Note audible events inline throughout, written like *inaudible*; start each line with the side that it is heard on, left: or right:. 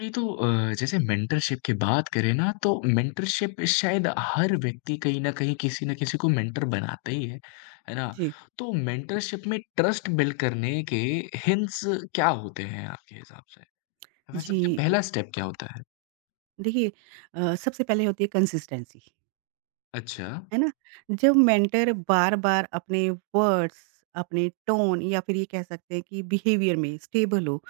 left: नहीं तो जैसे मेंटरशिप की बात करें ना तो मेंटरशिप शायद हर व्यक्ति कहीं न कहीं किसी न किसी को मेंटर बनाता ही है ना?
right: जी,
left: तो मेंटरशिप में ट्रस्ट बिल्ड करने के हिंट्स क्या होते हैं आपके हिसाब से? या फिर
right: जी।
left: सबसे पहला स्टेप क्या होता है?
right: देखिए सबसे पहले होती है कंसिस्टेंसी,
left: अच्छा,
right: है ना? जब मेंटर बार-बार अपने वर्ड्स, अपने टोन या फिर ये कह सकते हैं कि बिहेवियर में स्टेबल हो,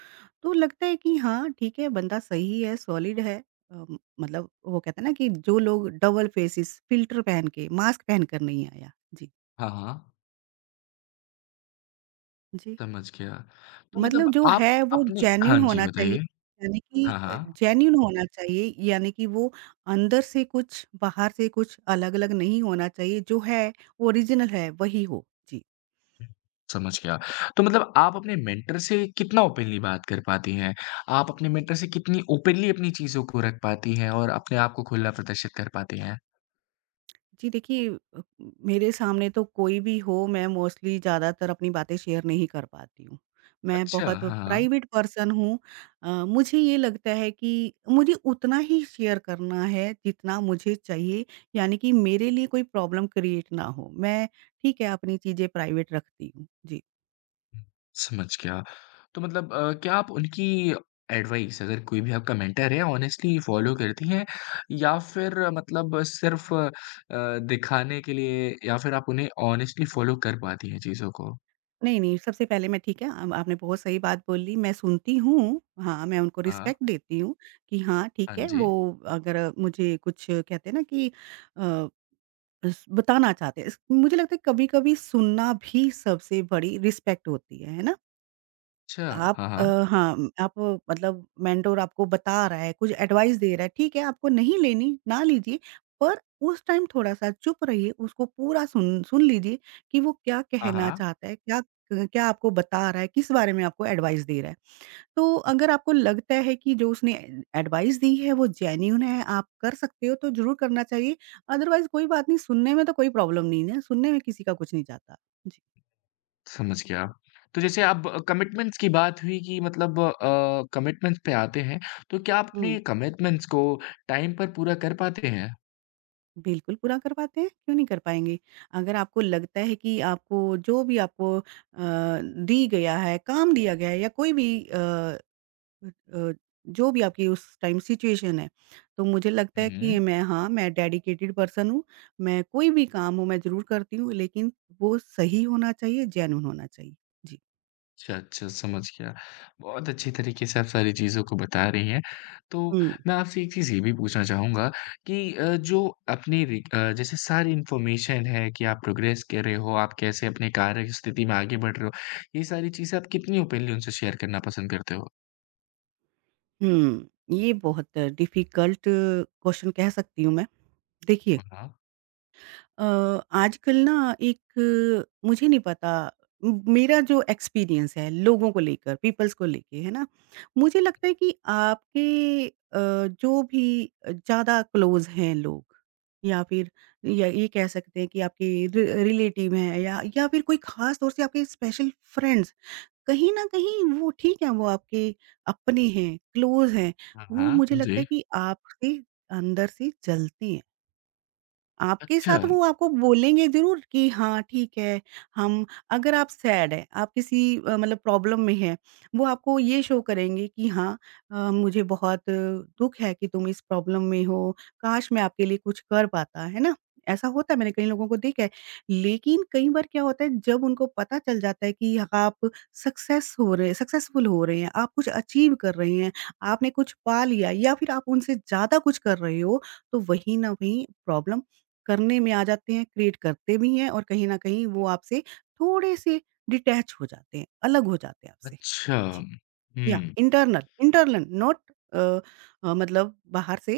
right: तो लगता है कि हाँ, ठीक है बंदा सही है, सॉलिड है। अ, मतलब वो कहते हैं ना कि जो लोग डबल फेसेस, फ़िल्टर पहन के, मास्क पहन कर नहीं आया। जी।
left: हाँ, हाँ,
right: जी।
left: समझ गया। तो मतलब
right: मतलब जो
left: आप
right: है वो
left: अपने
right: जेन्युइन
left: हाँ जी,
right: होना चाहिए,
left: बताइए।
right: यानी कि
left: हाँ, हाँ।
right: जेन्युइन होना चाहिए, यानी कि वो अंदर से कुछ, बाहर से कुछ अलग-अलग नहीं होना चाहिए, जो है ओरिजिनल है वही हो। जी।
left: समझ गया। तो मतलब आप अपने मेंटर से कितना ओपनली बात कर पाती हैं? आप अपने मेंटर से कितनी ओपनली अपनी चीज़ों को रख पाती हैं और अपने आप को खुला प्रदर्शित कर पाती हैं?
right: जी देखिए अ, मेरे सामने तो कोई भी हो, मैं मोस्टली ज़्यादातर अपनी बातें शेयर नहीं कर पाती हूँ। मैं
left: अच्छा,
right: बहुत
left: हाँ,
right: प्राइवेट पर्सन हूँ। अ, मुझे ये लगता है कि मुझे उतना ही शेयर करना है जितना मुझे चाहिए, यानी कि मेरे लिए कोई प्रॉब्लम क्रिएट ना हो। मैं ठीक है अपनी चीज़ें प्राइवेट रखती हूँ। जी।
left: समझ गया। तो मतलब क्या आप उनकी एडवाइस अगर कोई भी आपका मेंटर है ऑनेस्टली फॉलो करती हैं या फिर मतलब सिर्फ़ दिखाने के लिए या फिर आप उन्हें ऑनेस्टली फॉलो कर पाती हैं चीज़ों को?
right: नहीं, नहीं सबसे पहले मैं ठीक है आपने बहुत सही बात बोली, मैं सुनती हूँ। हाँ, मैं उनको
left: हाँ,
right: रिस्पेक्ट देती हूँ कि हाँ,
left: हाँ
right: ठीक है
left: जी।
right: वो अगर मुझे कुछ कहते हैं ना कि अ, बस बताना चाहते हैं। इस मुझे लगता है कभी-कभी सुनना भी सबसे बड़ी रिस्पेक्ट होती है ना?
left: अच्छा,
right: आप
left: हाँ,
right: अ,
left: हाँ।
right: हाँ, आप मतलब मेंटर आपको बता रहा है, कुछ एडवाइस दे रहा है, ठीक है, आपको नहीं लेनी, ना लीजिए, पर उस टाइम थोड़ा-सा चुप रहिए, उसको पूरा सुन सुन लीजिए कि वो क्या
left: हाँ,
right: कहना
left: हाँ।
right: चाहता है, क्या क्या आपको बता रहा है, किस बारे में आपको एडवाइस दे रहा है। तो अगर आपको लगता है कि जो उसने एडवाइस दी है वो जेन्युइन है, आप कर सकते हो तो ज़रूर करना चाहिए, अदरवाइज़ कोई बात नहीं सुनने में तो कोई प्रॉब्लम नहीं है, सुनने में किसी का कुछ नहीं जाता। जी।
left: समझ गया। तो जैसे अब कमिटमेंट्स की बात हुई कि मतलब कमिटमेंट्स पे आते हैं, तो क्या आप
right: हुँ।
left: अपने कमिटमेंट्स को टाइम पर पूरा कर पाते हैं?
right: बिल्कुल पूरा कर पाते हैं, क्यों नहीं कर पाएँगे? अगर आपको लगता है कि आपको जो भी दी गया है, काम दिया गया है या कोई भी अ अ अ, जो भी आपकी उस टाइम सिचुएशन है। तो मुझे लगता है कि
left: हुँ।
right: मैं हाँ, मैं डेडिकेटेड पर्सन हूँ। मैं कोई भी काम हो मैं ज़रूर करती हूँ लेकिन वो सही होना चाहिए, जेन्युइन होना चाहिए। जी।
left: अच्छा, अच्छा समझ गया। बहुत अच्छी तरीके से आप सारी चीज़ों को बता रही हैं। तो
right: हुँ,
left: मैं आपसे एक चीज़ ये भी पूछना चाहूँगा कि जो अपनी जैसे सारी इन्फॉर्मेशन है कि आप प्रोग्रेस कर रहे हो, आप कैसे अपने कार्य की स्थिति में आगे बढ़ रहे हो, ये सारी चीज़ें आप कितनी ओपनली उनसे शेयर करना पसंद करते हो?
right: हुँ। ये बहुत डिफ़िकल्ट क्वेश्चन कह सकती हूँ मैं। देखिए
left: हाँ, हाँ।
right: अ, आजकल ना एक मुझे नहीं पता मेरा जो एक्सपीरियंस है लोगों को लेकर पीपल्स को लेके है ना मुझे लगता है कि आपके अ, जो भी ज़्यादा क्लोज हैं लोग या फिर या ये कह सकते हैं कि आपके रिलेटिव हैं या फिर कोई खास तौर से आपके स्पेशल फ्रेंड्स कहीं ना कहीं वो ठीक है वो आपके अपने हैं क्लोज हैं
left: हाँ,
right: वो
left: हाँ।
right: मुझे लगता
left: जी।
right: है कि आपसे अंदर से जलते हैं आपके
left: अच्छा।
right: साथ वो आपको बोलेंगे ज़रूर कि हाँ, ठीक है, हम अगर आप सैड हैं, आप किसी मतलब प्रॉब्लम में हैं, वो आपको ये शो करेंगे कि हाँ मुझे बहुत दुःख है कि तुम इस प्रॉब्लम में हो, काश मैं आपके लिए कुछ कर पाता, है ना? ऐसा होता है, मैंने कई लोगों को देखा है। लेकिन कई बार क्या होता है, जब उनको पता चल जाता है कि आप सक्सेसफुल हो रहे हैं, आप कुछ अचीव कर रहे हैं, आपने कुछ पा लिया या फिर आप उनसे ज़्यादा कुछ कर रहे हो, तो वहीं न वहीं प्रॉब्लम करने में आ जाते हैं, क्रिएट करते भी हैं और कहीं न कहीं वो आपसे थोड़े-से डिटैच हो जाते हैं, अलग हो जाते हैं आपसे।
left: अच्छा।
right: जी, या
left: हुँ।
right: इंटरनल इंटरनल नॉट अ मतलब बाहर से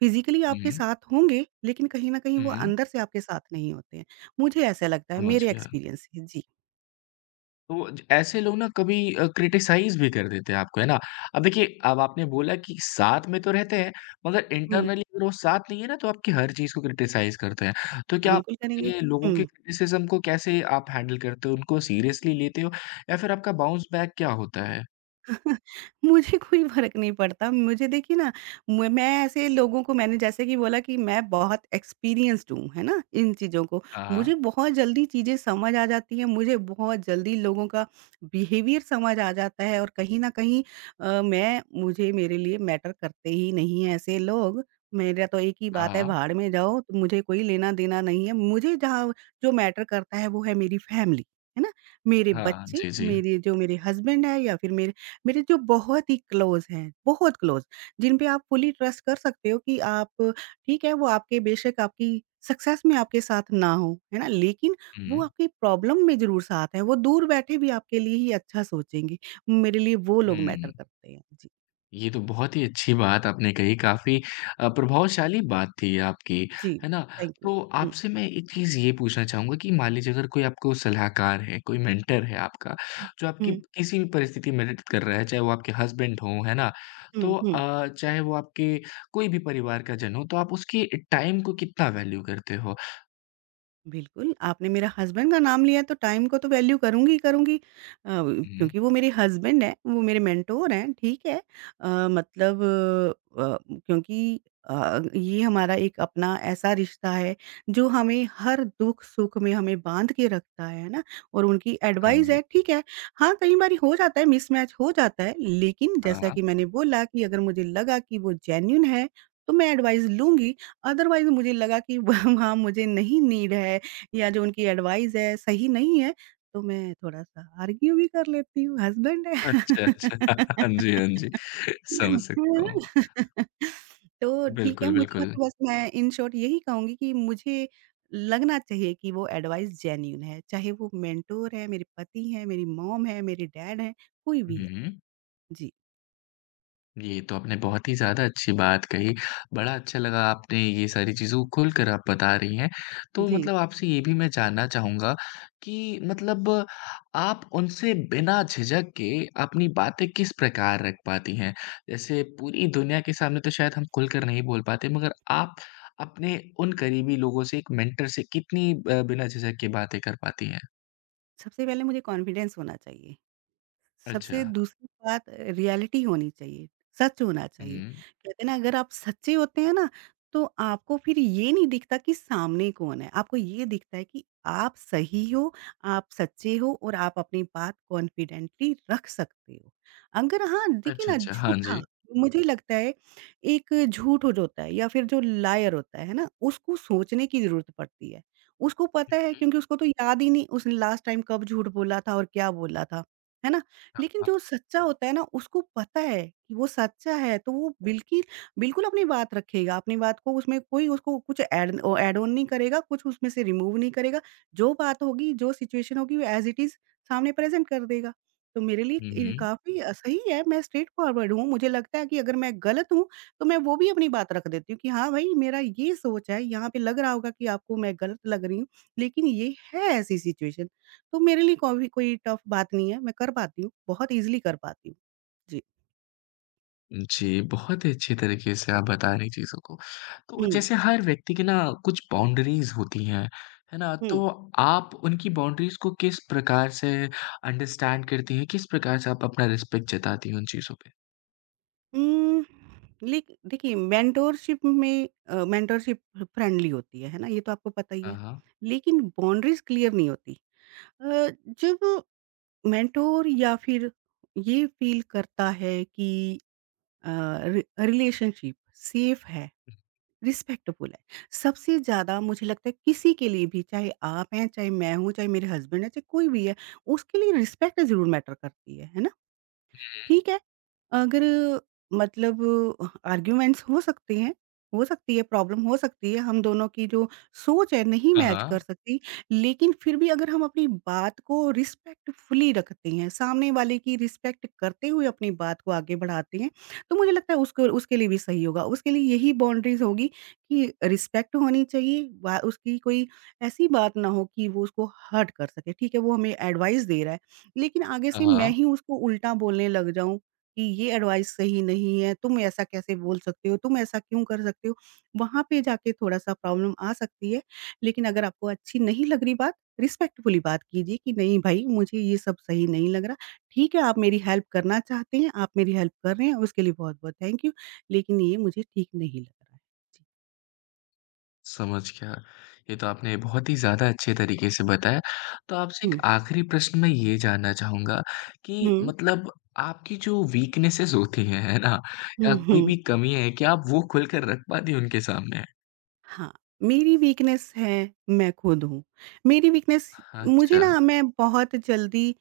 right: फिज़िकली आपके
left: हुँ,
right: साथ होंगे, लेकिन कहीं न कहीं वो
left: हुँ,
right: अंदर से आपके साथ नहीं होते हैं। मुझे ऐसा लगता है,
left: समझ
right: मेरे
left: गया।
right: एक्सपीरियंस से। जी।
left: तो ज ऐसे लोग ना कभी क्रिटिसाइज़ भी कर देते हैं आपको, है ना? अब देखिए, अब आपने बोला कि साथ में तो रहते हैं, मगर
right: हुँ,
left: इंटरनली अगर वो साथ नहीं है ना, तो आपकी हर चीज़ को क्रिटिसाइज़ करते हैं। तो क्या आप
right: बिल्कुल करेंगे।
left: ये लोगों
right: हुँ।
left: के क्रिटिसिज़्म को कैसे आप हैंडल करते हो? उनको सीरियसली लेते हो या फिर आपका बाउंस बैक क्या होता है?
right: मुझे कोई फ़र्क नहीं पड़ता। मुझे देखिए ना म मैं ऐसे लोगों को मैंने जैसे कि बोला कि मैं बहुत एक्सपीरियंस्ड हूँ, है ना? इन चीज़ों को।
left: हाँ, हाँ।
right: मुझे बहुत जल्दी चीज़ें समझ आ जाती हैं, मुझे बहुत जल्दी लोगों का बिहेवियर समझ आ जाता है और कहीं न कहीं मैं मुझे मेरे लिए मैटर करते ही नहीं हैं ऐसे लोग। मेरा तो एक ही
left: हाँ,
right: बात है
left: हाँ।
right: भाड़ में जाओ, तो मुझे कोई लेना-देना नहीं है। मुझे जहाँ जो मैटर करता है वो है मेरी फैमिली, है ना? मेरे
left: हाँ,
right: बच्चे,
left: जी, जी।
right: मेरे जो मेरे हस्बैंड है या फिर मेरे मेरे जो बहुत ही क्लोज़ हैं, बहुत क्लोज़, जिन पे आप फुली ट्रस्ट कर सकते हो कि आप ठीक है, वो आपके बेशक आपकी सक्सेस में आपके साथ ना हो, है ना? लेकिन वो
left: हुँ,
right: आपकी प्रॉब्लम में ज़रूर साथ हैं, वो दूर बैठे भी आपके लिए ही अच्छा सोचेंगे। मेरे लिए वो लोग मैटर
left: हुँ।
right: करते हैं। जी,
left: ये तो बहुत ही अच्छी बात आपने कही, काफ़ी प्रभावशाली बात थी आपकी,
right: जी,
left: है ना?
right: Thank you.
left: तो
right: हुँ,
left: आपसे मैं एक चीज़ ये पूछना चाहूँगा कि मान लीजिए अगर कोई आपको सलाहकार है, कोई मेंटर है आपका,
right: हुँ,
left: जो आपकी
right: हुँ,
left: किसी भी परिस्थिति में मदद कर रहा है, चाहे वो आपके हस्बैंड हों, है ना?
right: हुँ,
left: तो
right: हुँ।
left: चाहे वो आपके कोई भी परिवार का जन हो, तो आप उसके टाइम को कितना वैल्यू करते हो?
right: बिल्कुल, आपने मेरा हस्बैंड का नाम लिया तो टाइम को तो वैल्यू करूँगी ही करूँगी।
left: हुँ।
right: क्योंकि वो मेरे हस्बैंड हैं, वो मेरे मेंटोर हैं, ठीक है। मतलब अ, क्योंकि अ, ये हमारा एक अपना ऐसा रिश्ता है जो हमें हर दुख-सुख में हमें बाँध के रखता है ना? और उनकी
left: हाँ
right: एडवाइस है,
left: जी।
right: ठीक है। हाँ, कई बारी हो जाता है मिसमैच हो जाता है, लेकिन
left: हाँ,
right: जैसा
left: हाँ।
right: कि मैंने बोला कि अगर मुझे लगा कि वो जेन्युइन है, तो मैं एडवाइस लूँगी। अदरवाइज़ मुझे लगा कि *laughs* वहाँ मुझे नहीं नीड है या जो उनकी एडवाइस है सही नहीं है, तो मैं थोड़ा-सा आर्ग्यू भी कर लेती हूँ, हस्बैंड
left: अच्छा,
right: है।
left: अच्छा। *laughs* हाँ जी, हाँ
right: *laughs* है
left: जी। समझ सकता हूँ।
right: ना? तो ठीक है
left: बिल्कुल,
right: मुझे
left: बिल्कुल।
right: मतलब बस मैं इन शॉर्ट यही कहूँगी कि मुझे लगना चाहिए कि वो एडवाइस जेन्युइन है, चाहे वो मेंटर है, मेरे पति हैं, मेरी मॉम है, मेरे डैड हैं, कोई भी है।
left: हुँ।
right: जी,
left: ये तो आपने बहुत ही ज़्यादा अच्छी बात कही। बड़ा अच्छा लगा आपने ये सारी चीज़ों को खुलकर आप बता रही हैं। तो
right: जी।
left: मतलब आपसे ये भी मैं जानना चाहूँगा कि मतलब आप उनसे बिना झिझक के अपनी बातें किस प्रकार रख पाती हैं? जैसे पूरी दुनिया के सामने तो शायद हम खुलकर नहीं बोल पाते मगर आप अपने उन करीबी लोगों से, एक मेंटर से कितनी बिना झिझक के बातें कर पाती हैं?
right: सबसे पहले मुझे कॉन्फिडेंस होना चाहिए।
left: अच्छा।
right: सबसे दूसरी बात रियलिटी होनी चाहिए, सच होना चाहिए।
left: हुँ।
right: कहते हैं ना अगर आप सच्चे होते हैं ना, तो आपको फिर ये नहीं दिखता कि सामने कौन है, आपको ये दिखता है कि आप सही हो, आप सच्चे हो और आप अपनी बात कॉन्फिडेंटली रख सकते हो। अगर हाँ, देखिए
left: अच्छा,
right: ना
left: अच्छा। हाँ
right: झूठा
left: जी।
right: मुझे लगता है एक झूठ जो होता है या फिर जो लायर होता है ना? उसको सोचने की ज़रूरत पड़ती है। उसको पता है क्योंकि उसको तो याद ही नहीं उसने लास्ट टाइम कब झूठ बोला था और क्या बोला था, है ना? लेकिन
left: हाँ।
right: जो सच्चा होता है ना उसको पता है कि वो सच्चा है तो वो बिल्कि बिल्कुल अपनी बात रखेगा, अपनी बात को उसमें कोई उसको कुछ ऐड ऑन नहीं करेगा, कुछ उसमें से रिमूव नहीं करेगा। जो बात होगी, जो सिचुएशन होगी वो ऐज़ इट इज़ सामने प्रेज़ेंट कर देगा। तो मेरे लिए
left: हुँ,
right: इन
left: हुँ।
right: काफ़ी सही है, मैं स्ट्रेट फॉरवर्ड हूँ। मुझे लगता है कि अगर मैं गलत हूँ, तो मैं वो भी अपनी बात रख देती हूँ कि हाँ भाई मेरा ये सोच है, यहाँ पे लग रहा होगा कि आपको मैं गलत लग रही हूँ, लेकिन ये है ऐसी सिचुएशन। तो मेरे लिए कोई भी कोई टफ़ बात नहीं है, मैं कर पाती हूँ, बहुत ईज़िली कर पाती हूँ। जी।
left: जी, बहुत ही अच्छे तरीके से आप बता रही चीज़ों को। तो
right: हुँ,
left: जैसे हर व्यक्ति की ना कुछ बाउंड्रीज़ होती हैं, है ना?
right: हुँ।
left: तो आप उनकी बाउंड्रीज़ को किस प्रकार से अंडरस्टैंड करती हैं? किस प्रकार से आप अपना रिस्पेक्ट जताती हैं उन चीज़ों पे?
right: उम, लेक देखिए मेंटोरशिप में मेंटोरशिप फ्रेंडली होती है ना? ये तो आपको पता ही
left: हाँ,
right: है।
left: हाँ।
right: लेकिन बाउंड्रीज़ क्लियर नहीं होती। अ, जब मेंटोर या फिर ये फ़ील करता है कि अ, रि रिलेशनशिप सेफ़ है रिस्पेक्टफुल है। सबसे ज़्यादा मुझे लगता है किसी के लिए भी चाहे आप हैं, चाहे मैं हूँ, चाहे मेरे हस्बैंड हैं, चाहे कोई भी है, उसके लिए रिस्पेक्ट ज़रूर मैटर करती है। है ना? ठीक है, अगर मतलब आर्ग्यूमेंट्स हो सकते हैं, हो सकती है प्रॉब्लम हो सकती है, हम दोनों की जो सोच है नहीं
left: हाँ,
right: मैच कर
left: हाँ।
right: सकती, लेकिन फिर भी अगर हम अपनी बात को रिस्पेक्टफुली रखते हैं, सामने वाले की रिस्पेक्ट करते हुए अपनी बात को आगे बढ़ाते हैं, तो मुझे लगता है उसको उसके लिए भी सही होगा। उसके लिए यही बाउंड्रीज़ होगी कि रिस्पेक्ट होनी चाहिए, बा उसकी कोई ऐसी बात ना हो कि वो उसको हर्ट कर सके, ठीक है? वो हमें एडवाइस दे रहा है। लेकिन आगे
left: हाँ,
right: से मैं
left: हाँ।
right: ही उसको उल्टा बोलने लग जाऊँ कि ये एडवाइस सही नहीं है, तुम ऐसा कैसे बोल सकते हो, तुम ऐसा क्यों कर सकते हो? वहाँ पे जाके थोड़ा-सा प्रॉब्लम आ सकती है। लेकिन अगर आपको अच्छी नहीं लग रही बात, रिस्पेक्टफुली बात कीजिए कि नहीं भाई मुझे ये सब सही नहीं लग रहा। ठीक है, आप मेरी हेल्प करना चाहते हैं, आप मेरी हेल्प कर रहे हैं, उसके लिए बहुत-बहुत थैंक यू, लेकिन ये मुझे ठीक नहीं लग रहा है। जी।
left: समझ गया। ये तो आपने बहुत ही ज़्यादा अच्छे तरीके से बताया। तो आपसे एक
right: हुँ,
left: आखिरी प्रश्न मैं ये जानना चाहूँगा कि
right: हुँ,
left: मतलब आपकी जो वीकनेसेस होती हैं, है ना?
right: हुँ,
left: या कोई
right: हुँ।
left: भी कमी है, क्या आप वो खुल कर रख पाती हैं उनके सामने?
right: हाँ, मेरी वीकनेस है, मैं खुद हूँ। मेरी वीकनेस मुझे
left: अच्छा।
right: ना मैं बहुत जल्दी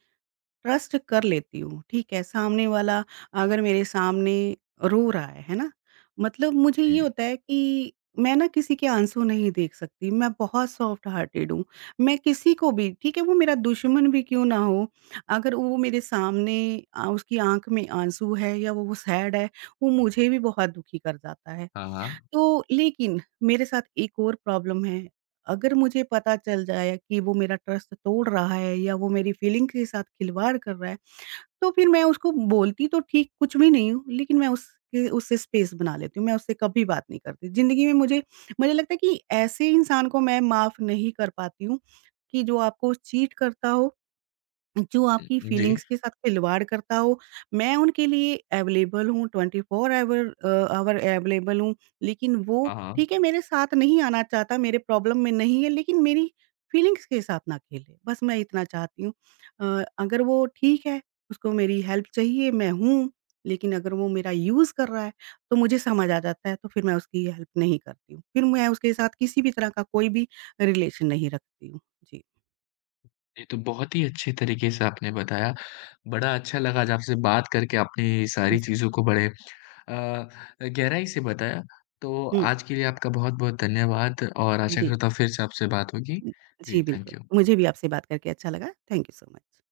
right: ट्रस्ट कर लेती हूँ, ठीक है? सामने वाला अगर मेरे सामने रो रहा है ना? मतलब मुझे ये
left: हुँ।
right: होता है कि मैं ना किसी के आँसू नहीं देख सकती, मैं बहुत सॉफ्ट हार्टेड हूँ। मैं किसी को भी ठीक है, वो मेरा दुश्मन भी क्यों ना हो, अगर वो मेरे सामने उसकी आँख में आँसू है या वो सैड है, वो मुझे भी बहुत दुखी कर जाता है।
left: हाँ, हाँ।
right: तो लेकिन मेरे साथ एक और प्रॉब्लम है, अगर मुझे पता चल जाए कि वो मेरा ट्रस्ट तोड़ रहा है या वो मेरी फीलिंग के साथ खिलवाड़ कर रहा है, तो फिर मैं उसको बोलती तो ठीक कुछ भी नहीं हूँ, लेकिन मैं उसके उससे स्पेस बना लेती हूँ, मैं उससे कभी बात नहीं करती। ज़िंदगी में मुझे मुझे लगता है कि ऐसे इंसान को मैं माफ़ नहीं कर पाती हूँ, कि जो आपको चीट करता हो जो आपकी
left: जी।
right: फीलिंग्स के साथ खिलवाड़ करता हो, मैं उनके लिए अवेलेबल हूँ, 24 आवर अवेलेबल हूँ। लेकिन वो
left: हाँ, हाँ।
right: ठीक है मेरे साथ नहीं आना चाहता, मेरे प्रॉब्लम में नहीं है, लेकिन मेरी फीलिंग्स के साथ ना खेले, बस मैं इतना चाहती हूँ। अगर वो ठीक है, उसको मेरी हेल्प चाहिए, मैं हूँ, लेकिन अगर वो मेरा यूज़ कर रहा है, तो मुझे समझ आ जाता है, तो फिर मैं उसकी हेल्प नहीं करती हूँ। फिर मैं उसके साथ किसी भी तरह का कोई भी रिलेशन नहीं रखती हूँ। जी।
left: ये तो बहुत ही अच्छे तरीके से आपने बताया। बड़ा अच्छा लगा आज आपसे बात करके, आपने सारी चीज़ों को बड़े अ, गहराई से बताया। तो
right: हुँ,
left: आज के लिए आपका बहुत-बहुत धन्यवाद और आशा
right: जी।
left: करता हूँ फिर से आपसे बात होगी।
right: जी,
left: जी, थैंक
right: बिल्कुल।
left: यू।
right: मुझे भी आपसे बात करके अच्छा लगा। Thank you so much.